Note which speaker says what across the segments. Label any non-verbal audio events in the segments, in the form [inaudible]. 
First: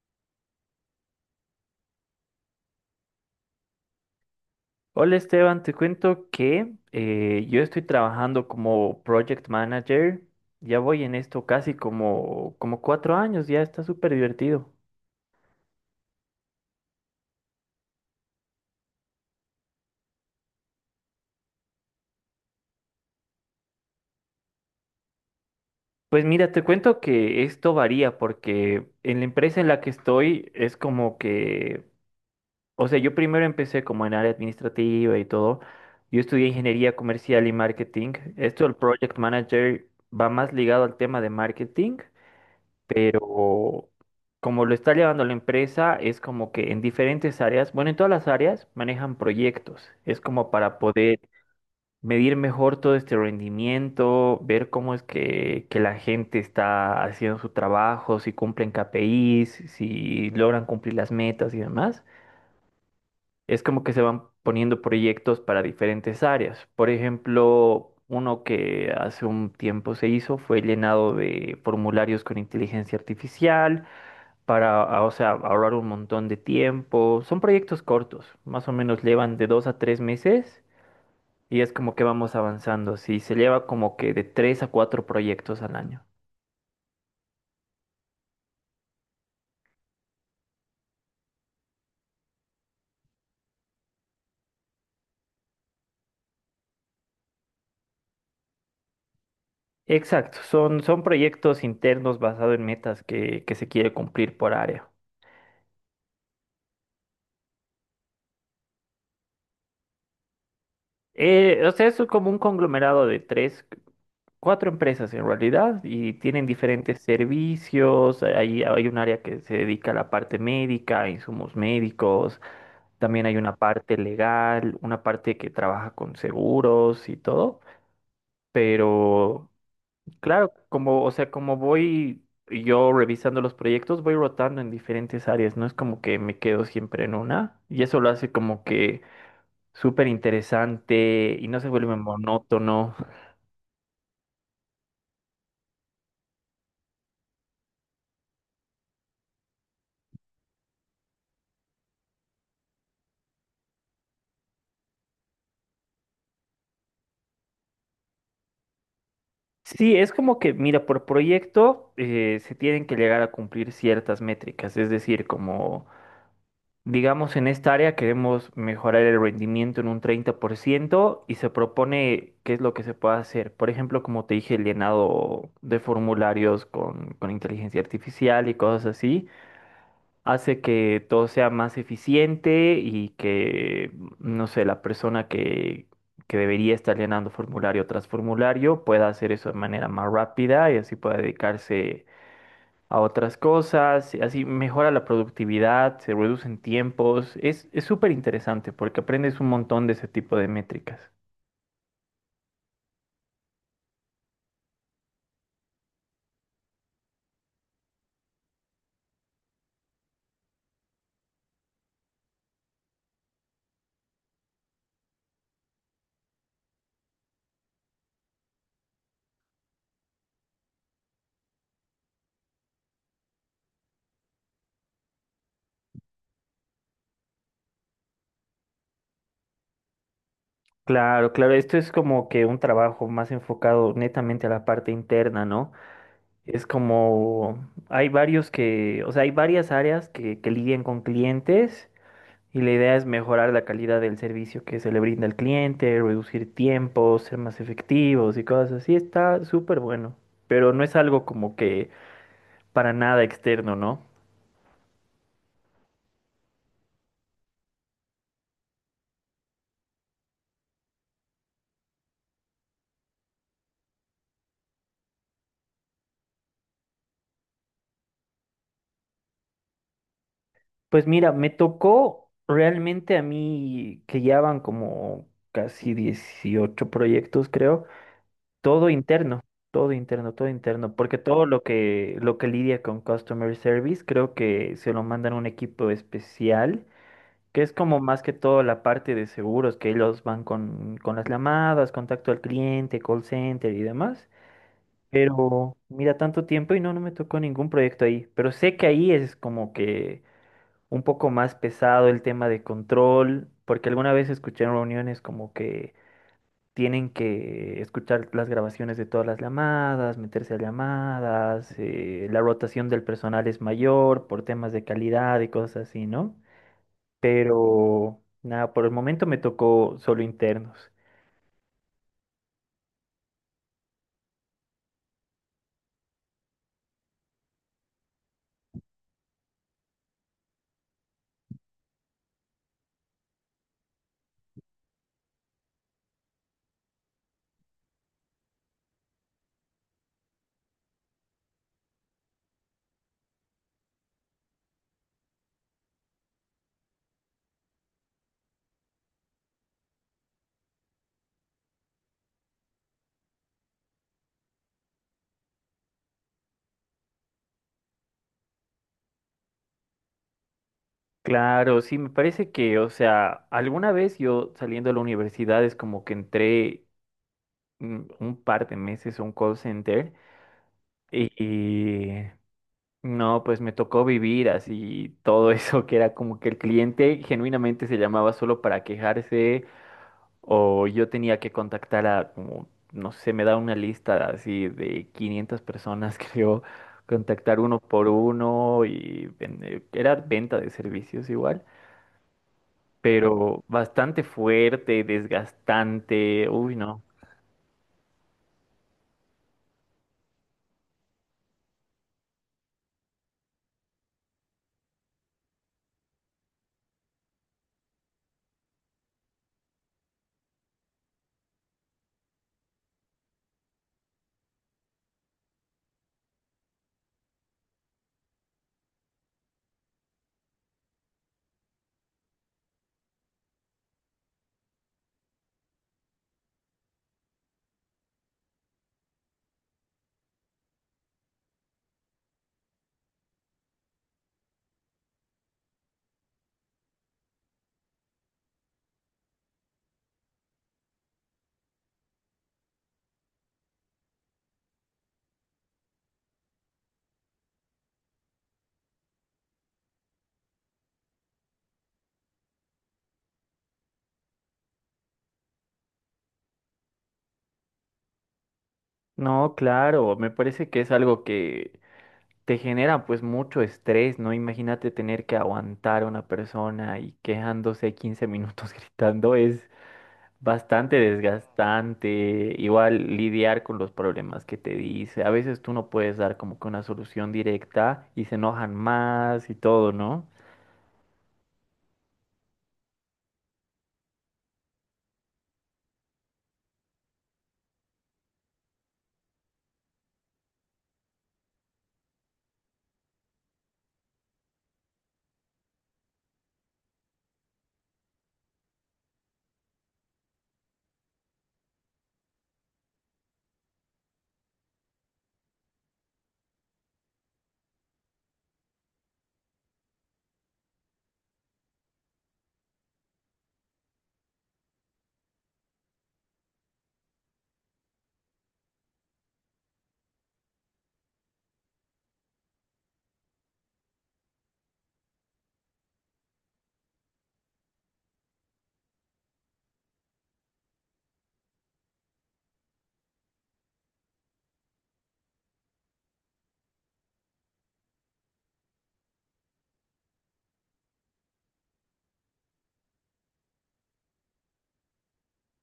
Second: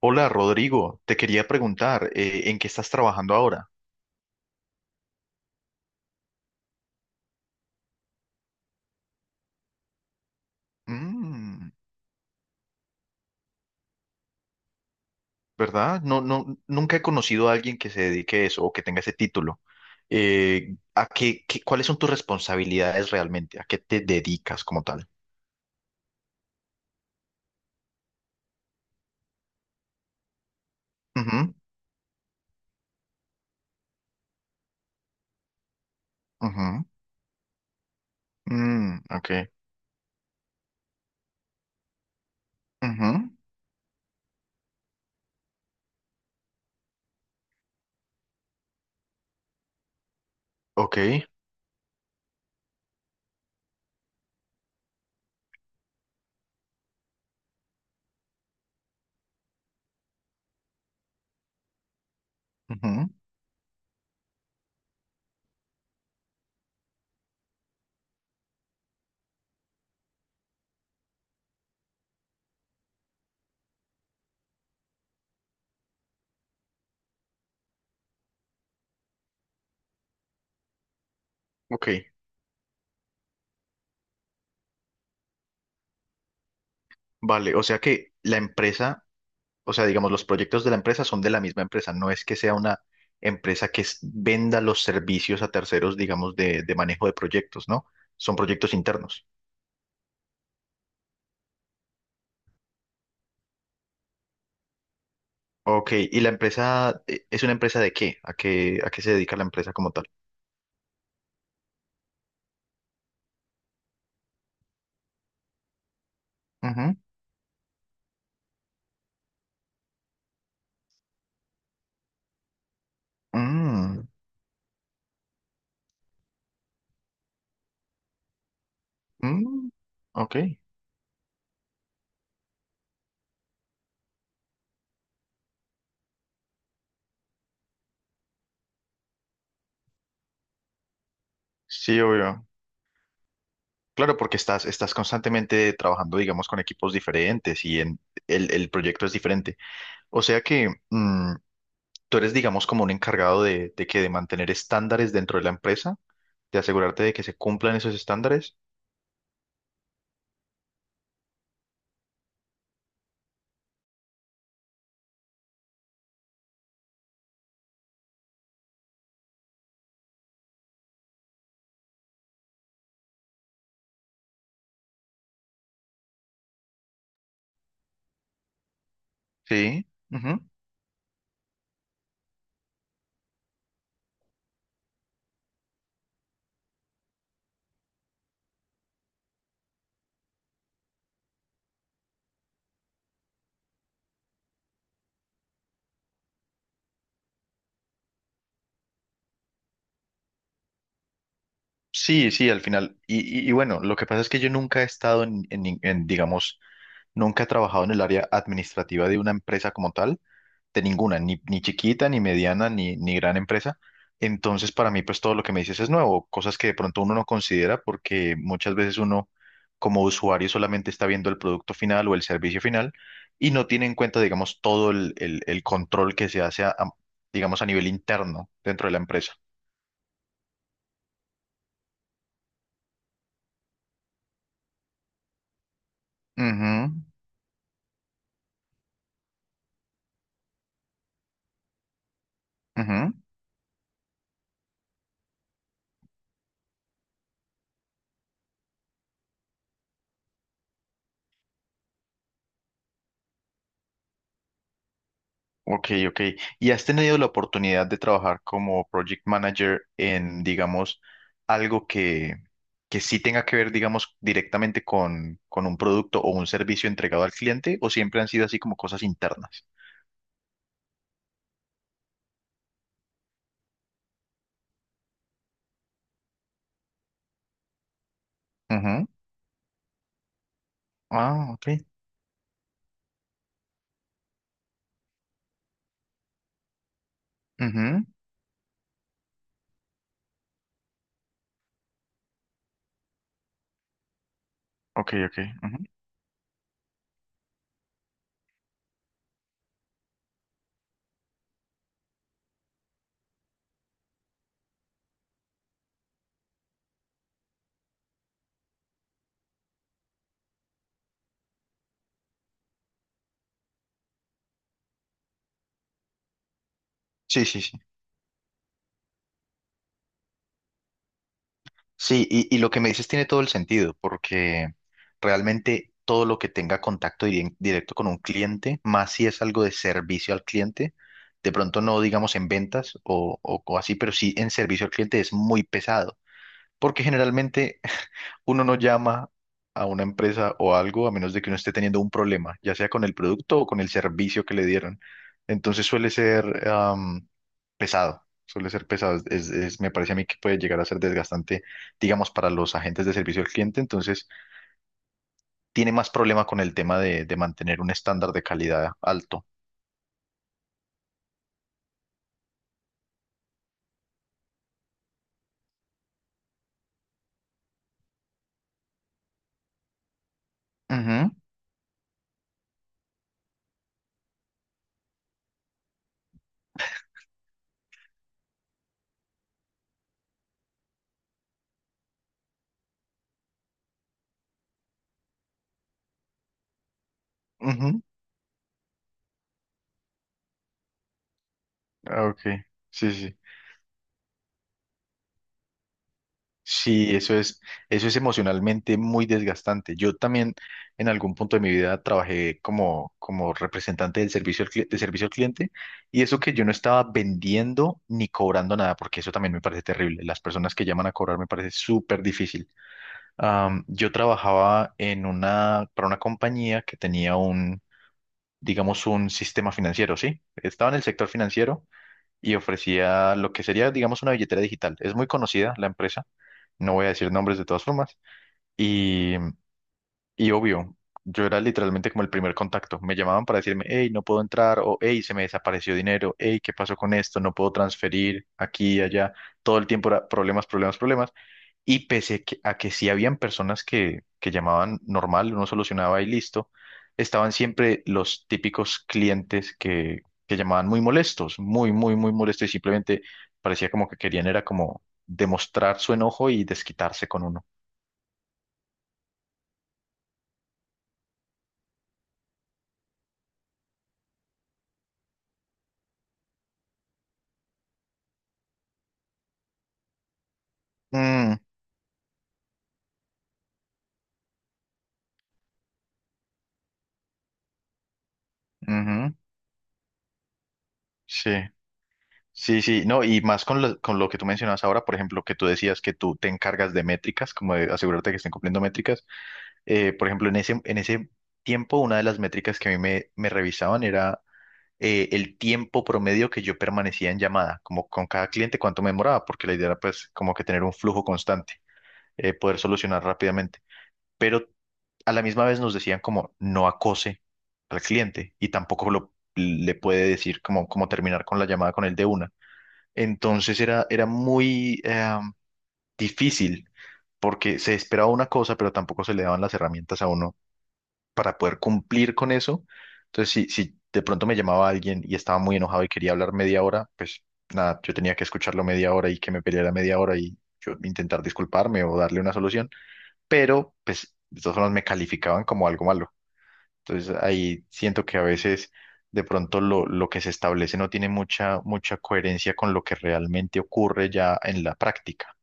Speaker 1: Hola Rodrigo, te quería preguntar, ¿en qué estás trabajando ahora?
Speaker 2: Hola Esteban, te cuento que yo estoy trabajando como project manager. Ya voy en esto
Speaker 1: Mm.
Speaker 2: casi como 4 años, ya está súper divertido.
Speaker 1: ¿Verdad? No, no, nunca he conocido a alguien que se dedique a eso o que tenga ese título. ¿ Cuáles son tus responsabilidades realmente? ¿A qué te dedicas como tal?
Speaker 2: Pues mira, te cuento que esto varía porque en la empresa en la que estoy es como
Speaker 1: Ujú.
Speaker 2: que, o sea, yo primero empecé como en área administrativa y todo. Yo estudié
Speaker 1: Ujú.
Speaker 2: ingeniería comercial y marketing. Esto, el
Speaker 1: Mm.
Speaker 2: project
Speaker 1: Ok.
Speaker 2: manager va más ligado al tema de marketing.
Speaker 1: Ujú.
Speaker 2: Pero como lo está llevando la empresa, es como que en diferentes áreas, bueno, en todas las áreas manejan proyectos. Es como para
Speaker 1: Ok.
Speaker 2: poder medir mejor todo este rendimiento, ver cómo es que la gente está haciendo su trabajo, si cumplen KPIs, si logran cumplir las metas y demás.
Speaker 1: Ujú.
Speaker 2: Es como que se van poniendo proyectos para diferentes áreas. Por ejemplo, uno que hace un tiempo se hizo fue el llenado de formularios con inteligencia artificial, para, o sea, ahorrar un montón de tiempo. Son proyectos cortos, más o menos llevan de 2 a 3 meses y es
Speaker 1: Ok.
Speaker 2: como que vamos avanzando, sí, se lleva como que de tres a cuatro proyectos al año.
Speaker 1: Vale, o sea que la empresa, o sea, digamos, los proyectos de la empresa son de la misma empresa, no es que sea una empresa que venda los servicios a terceros, digamos, de manejo de proyectos, ¿no? Son proyectos internos.
Speaker 2: Exacto, son proyectos internos basados en metas que se quiere cumplir por área.
Speaker 1: Ok, ¿y la empresa es una empresa de qué? ¿A qué se dedica la empresa como tal?
Speaker 2: O sea, eso es como un conglomerado de tres, cuatro empresas en realidad y tienen
Speaker 1: Ujú.
Speaker 2: diferentes servicios. Hay un área que se dedica a la parte médica, a insumos médicos. También hay una parte
Speaker 1: Mm.
Speaker 2: legal, una parte que trabaja con seguros y todo, pero
Speaker 1: Mm. Ok.
Speaker 2: claro, como, o sea, como voy yo revisando los proyectos, voy rotando en diferentes áreas, no es como que me quedo siempre en una, y eso lo hace como que súper interesante y no se vuelve
Speaker 1: Sí, obvio.
Speaker 2: monótono.
Speaker 1: Claro, porque estás constantemente trabajando, digamos, con equipos diferentes y en, el proyecto es diferente. O sea que, tú eres, digamos, como un encargado de mantener estándares dentro de la empresa, de asegurarte de que se cumplan esos estándares.
Speaker 2: Sí, es como que, mira, por proyecto se tienen que llegar a cumplir ciertas métricas, es decir, como digamos, en esta área queremos mejorar el rendimiento en un 30% y se propone qué es lo que se puede hacer. Por ejemplo, como te dije, el llenado de formularios con inteligencia artificial y cosas así,
Speaker 1: Sí. Ujú.
Speaker 2: hace que todo sea más eficiente y que, no sé, la persona que debería estar llenando formulario tras formulario pueda hacer eso de manera más rápida y así pueda dedicarse a otras cosas, y así mejora la productividad, se reducen tiempos, es súper interesante porque aprendes un montón de ese tipo de métricas.
Speaker 1: Sí, sí, al final. Y bueno, lo que pasa es que yo nunca he estado digamos, nunca he trabajado en el área administrativa de una empresa como tal. De ninguna, ni chiquita, ni mediana, ni gran empresa. Entonces, para mí, pues todo lo que me dices es nuevo, cosas que de pronto uno no considera porque muchas veces uno como usuario solamente está viendo el producto final o el servicio final y no tiene en cuenta, digamos, todo el control que se hace, digamos, a nivel interno dentro de la empresa.
Speaker 2: Claro, claro, esto es como que un trabajo más enfocado netamente a la parte interna, ¿no? Es
Speaker 1: Ujú.
Speaker 2: como, hay varios que, o sea, hay varias áreas que lidian con clientes y la idea es
Speaker 1: Ujú.
Speaker 2: mejorar la calidad del servicio que se le brinda al cliente, reducir tiempos, ser más efectivos y cosas así. Está súper bueno, pero no es algo como que para nada externo, ¿no?
Speaker 1: Ok, ok. ¿Y has tenido la oportunidad de trabajar como project manager en, digamos, algo que sí tenga que ver, digamos, directamente con un producto o un servicio entregado al cliente? ¿O siempre han sido así como cosas internas?
Speaker 2: Pues mira, me tocó realmente a mí que ya van como casi 18 proyectos, creo, todo
Speaker 1: Ujú.
Speaker 2: interno, todo interno, todo interno, porque todo
Speaker 1: Ah,
Speaker 2: lo
Speaker 1: ok.
Speaker 2: que lo que lidia con customer service, creo que se lo mandan a un equipo especial, que es como
Speaker 1: Ujú.
Speaker 2: más que todo la parte de seguros, que ellos van con las llamadas, contacto al cliente, call center y demás.
Speaker 1: Ok, ok.
Speaker 2: Pero
Speaker 1: Ujú.
Speaker 2: mira, tanto tiempo y no, no me tocó ningún proyecto ahí. Pero sé que ahí es como que un poco más pesado el tema de control, porque alguna vez escuché en reuniones como que tienen que escuchar las grabaciones de todas las llamadas, meterse a llamadas, la rotación del personal es mayor por temas de calidad y cosas así, ¿no?
Speaker 1: Sí, sí, sí.
Speaker 2: Pero nada, por el momento me tocó solo internos.
Speaker 1: Sí, y lo que me dices tiene todo el sentido, porque realmente todo lo que tenga contacto directo con un cliente, más si es algo de servicio al cliente, de pronto no digamos en ventas o, o así, pero sí en servicio al cliente es muy pesado, porque generalmente uno no llama a una empresa o algo a menos de que uno esté teniendo un problema, ya sea con el producto o con el servicio que le dieron. Entonces suele ser pesado, suele ser pesado. Me parece a mí que puede llegar a ser desgastante, digamos, para los agentes de servicio al cliente. Entonces tiene más problema con el tema de mantener un estándar de calidad alto.
Speaker 2: Claro, sí, me parece que, o sea, alguna vez yo saliendo de la universidad es como que entré un par de meses a un call center
Speaker 1: Ujú.
Speaker 2: y, no, pues me tocó vivir así todo [laughs] eso, que era como que el cliente genuinamente se llamaba solo para quejarse o yo tenía que contactar a como, no sé, me da una lista así de 500 personas, [laughs] creo, contactar uno
Speaker 1: Ujú.
Speaker 2: por uno y era venta de servicios igual,
Speaker 1: Ah, ok, sí, sí. Sí.
Speaker 2: pero bastante fuerte, desgastante, uy, no.
Speaker 1: Sí, eso es emocionalmente muy desgastante. Yo también en algún punto de mi vida trabajé como representante del servicio al, cli- de servicio al cliente, y eso que yo no estaba vendiendo ni cobrando nada, porque eso también me parece terrible. Las personas que llaman a cobrar me parece súper difícil. Yo trabajaba para una compañía que tenía digamos, un sistema financiero, ¿sí? Estaba en el sector financiero y ofrecía lo que sería, digamos, una billetera digital. Es muy conocida la empresa, no voy a decir nombres de todas formas. Y, y obvio, yo era literalmente como el primer contacto. Me llamaban para decirme: hey, no puedo entrar, o hey, se me desapareció dinero, hey, ¿qué pasó con esto? No puedo transferir aquí y allá. Todo el tiempo era problemas, problemas, problemas. Y a que sí habían personas que, llamaban normal, uno solucionaba y listo, estaban siempre los típicos clientes que llamaban muy molestos, muy, muy, muy molestos y simplemente parecía como que querían era como demostrar su enojo y desquitarse con uno.
Speaker 2: No, claro, me parece que es algo que te genera pues mucho estrés, ¿no? Imagínate tener que aguantar a una persona y quejándose 15 minutos [laughs] gritando es bastante
Speaker 1: Mm.
Speaker 2: desgastante. Igual lidiar con los problemas que te dice. A veces tú no puedes dar como que una solución directa y se enojan
Speaker 1: Ujú.
Speaker 2: más y todo, ¿no?
Speaker 1: Sí, sí, sí, no, y más con lo que tú mencionabas ahora, por ejemplo, que tú decías que tú te encargas de métricas, como de asegurarte que estén cumpliendo métricas. Por ejemplo, en ese tiempo, una de las métricas que a mí me revisaban era el tiempo promedio que yo permanecía en llamada, como con cada cliente, cuánto me demoraba, porque la idea era pues como que tener un flujo constante, poder solucionar rápidamente. Pero a la misma vez nos decían como no acose al cliente y tampoco le puede decir como terminar con la llamada con él de una. Entonces era muy difícil porque se esperaba una cosa, pero tampoco se le daban las herramientas a uno para poder cumplir con eso. Entonces, si de pronto me llamaba alguien y estaba muy enojado y quería hablar media hora, pues nada, yo tenía que escucharlo media hora y que me peleara media hora y yo intentar disculparme o darle una solución, pero pues de todas formas me calificaban como algo malo. Entonces ahí siento que a veces de pronto lo que se establece no tiene mucha, mucha coherencia con lo que realmente ocurre ya en la práctica.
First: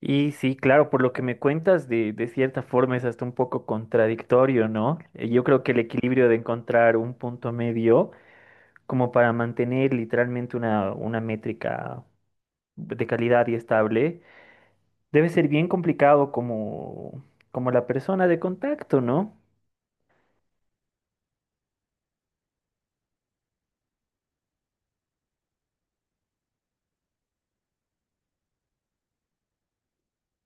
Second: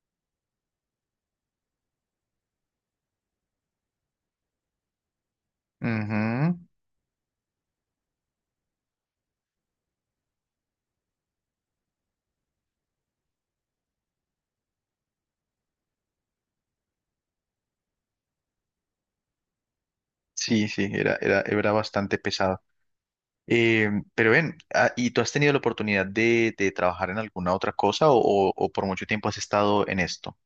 Speaker 2: Y sí, claro, por lo que me cuentas, de cierta forma es hasta un poco contradictorio, ¿no? Yo creo que el equilibrio de
Speaker 1: Ujú.
Speaker 2: encontrar un punto medio como para mantener literalmente una métrica de calidad y estable, debe ser bien complicado como, como la persona de contacto, ¿no?
Speaker 1: Sí, sí, era bastante pesado. Pero ven, ¿y tú has tenido la oportunidad de trabajar en alguna otra cosa o, o por mucho tiempo has estado en esto?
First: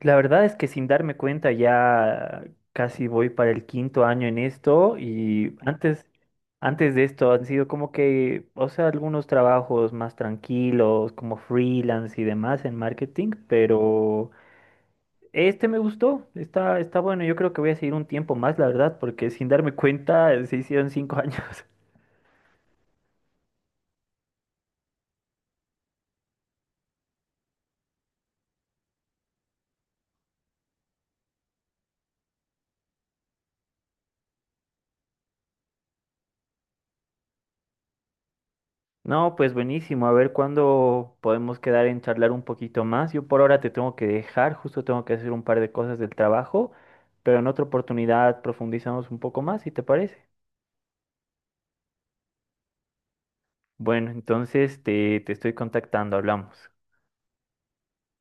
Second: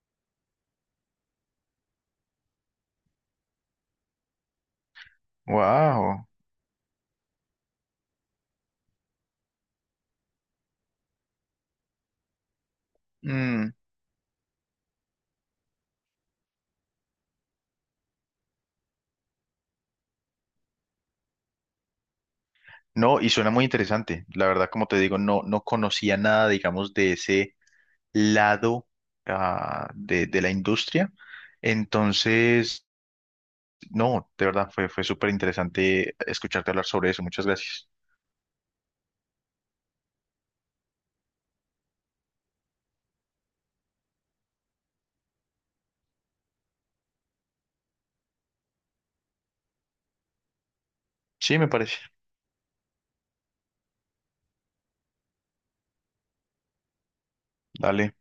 Speaker 2: La verdad es que sin darme cuenta ya casi voy para el quinto año en esto y antes,
Speaker 1: Wow.
Speaker 2: antes de esto han sido como que, o sea, algunos trabajos más tranquilos, como freelance y demás en marketing,
Speaker 1: Mm.
Speaker 2: pero este me gustó, está bueno, yo creo que voy a seguir un tiempo más, la verdad, porque sin darme cuenta se hicieron cinco [laughs] años.
Speaker 1: No, y suena muy interesante. La verdad, como te digo, no, no conocía nada, digamos, de ese lado, de la industria. Entonces, no, de verdad fue súper interesante escucharte hablar sobre eso. Muchas gracias.
Speaker 2: No, pues buenísimo. A ver cuándo podemos quedar en charlar un poquito más. Yo por ahora te tengo que dejar, justo tengo que hacer un par de cosas del trabajo, pero en otra oportunidad profundizamos un poco más, si te parece.
Speaker 1: Sí, me parece.
Speaker 2: Bueno, entonces te estoy contactando, hablamos.
Speaker 1: Dale.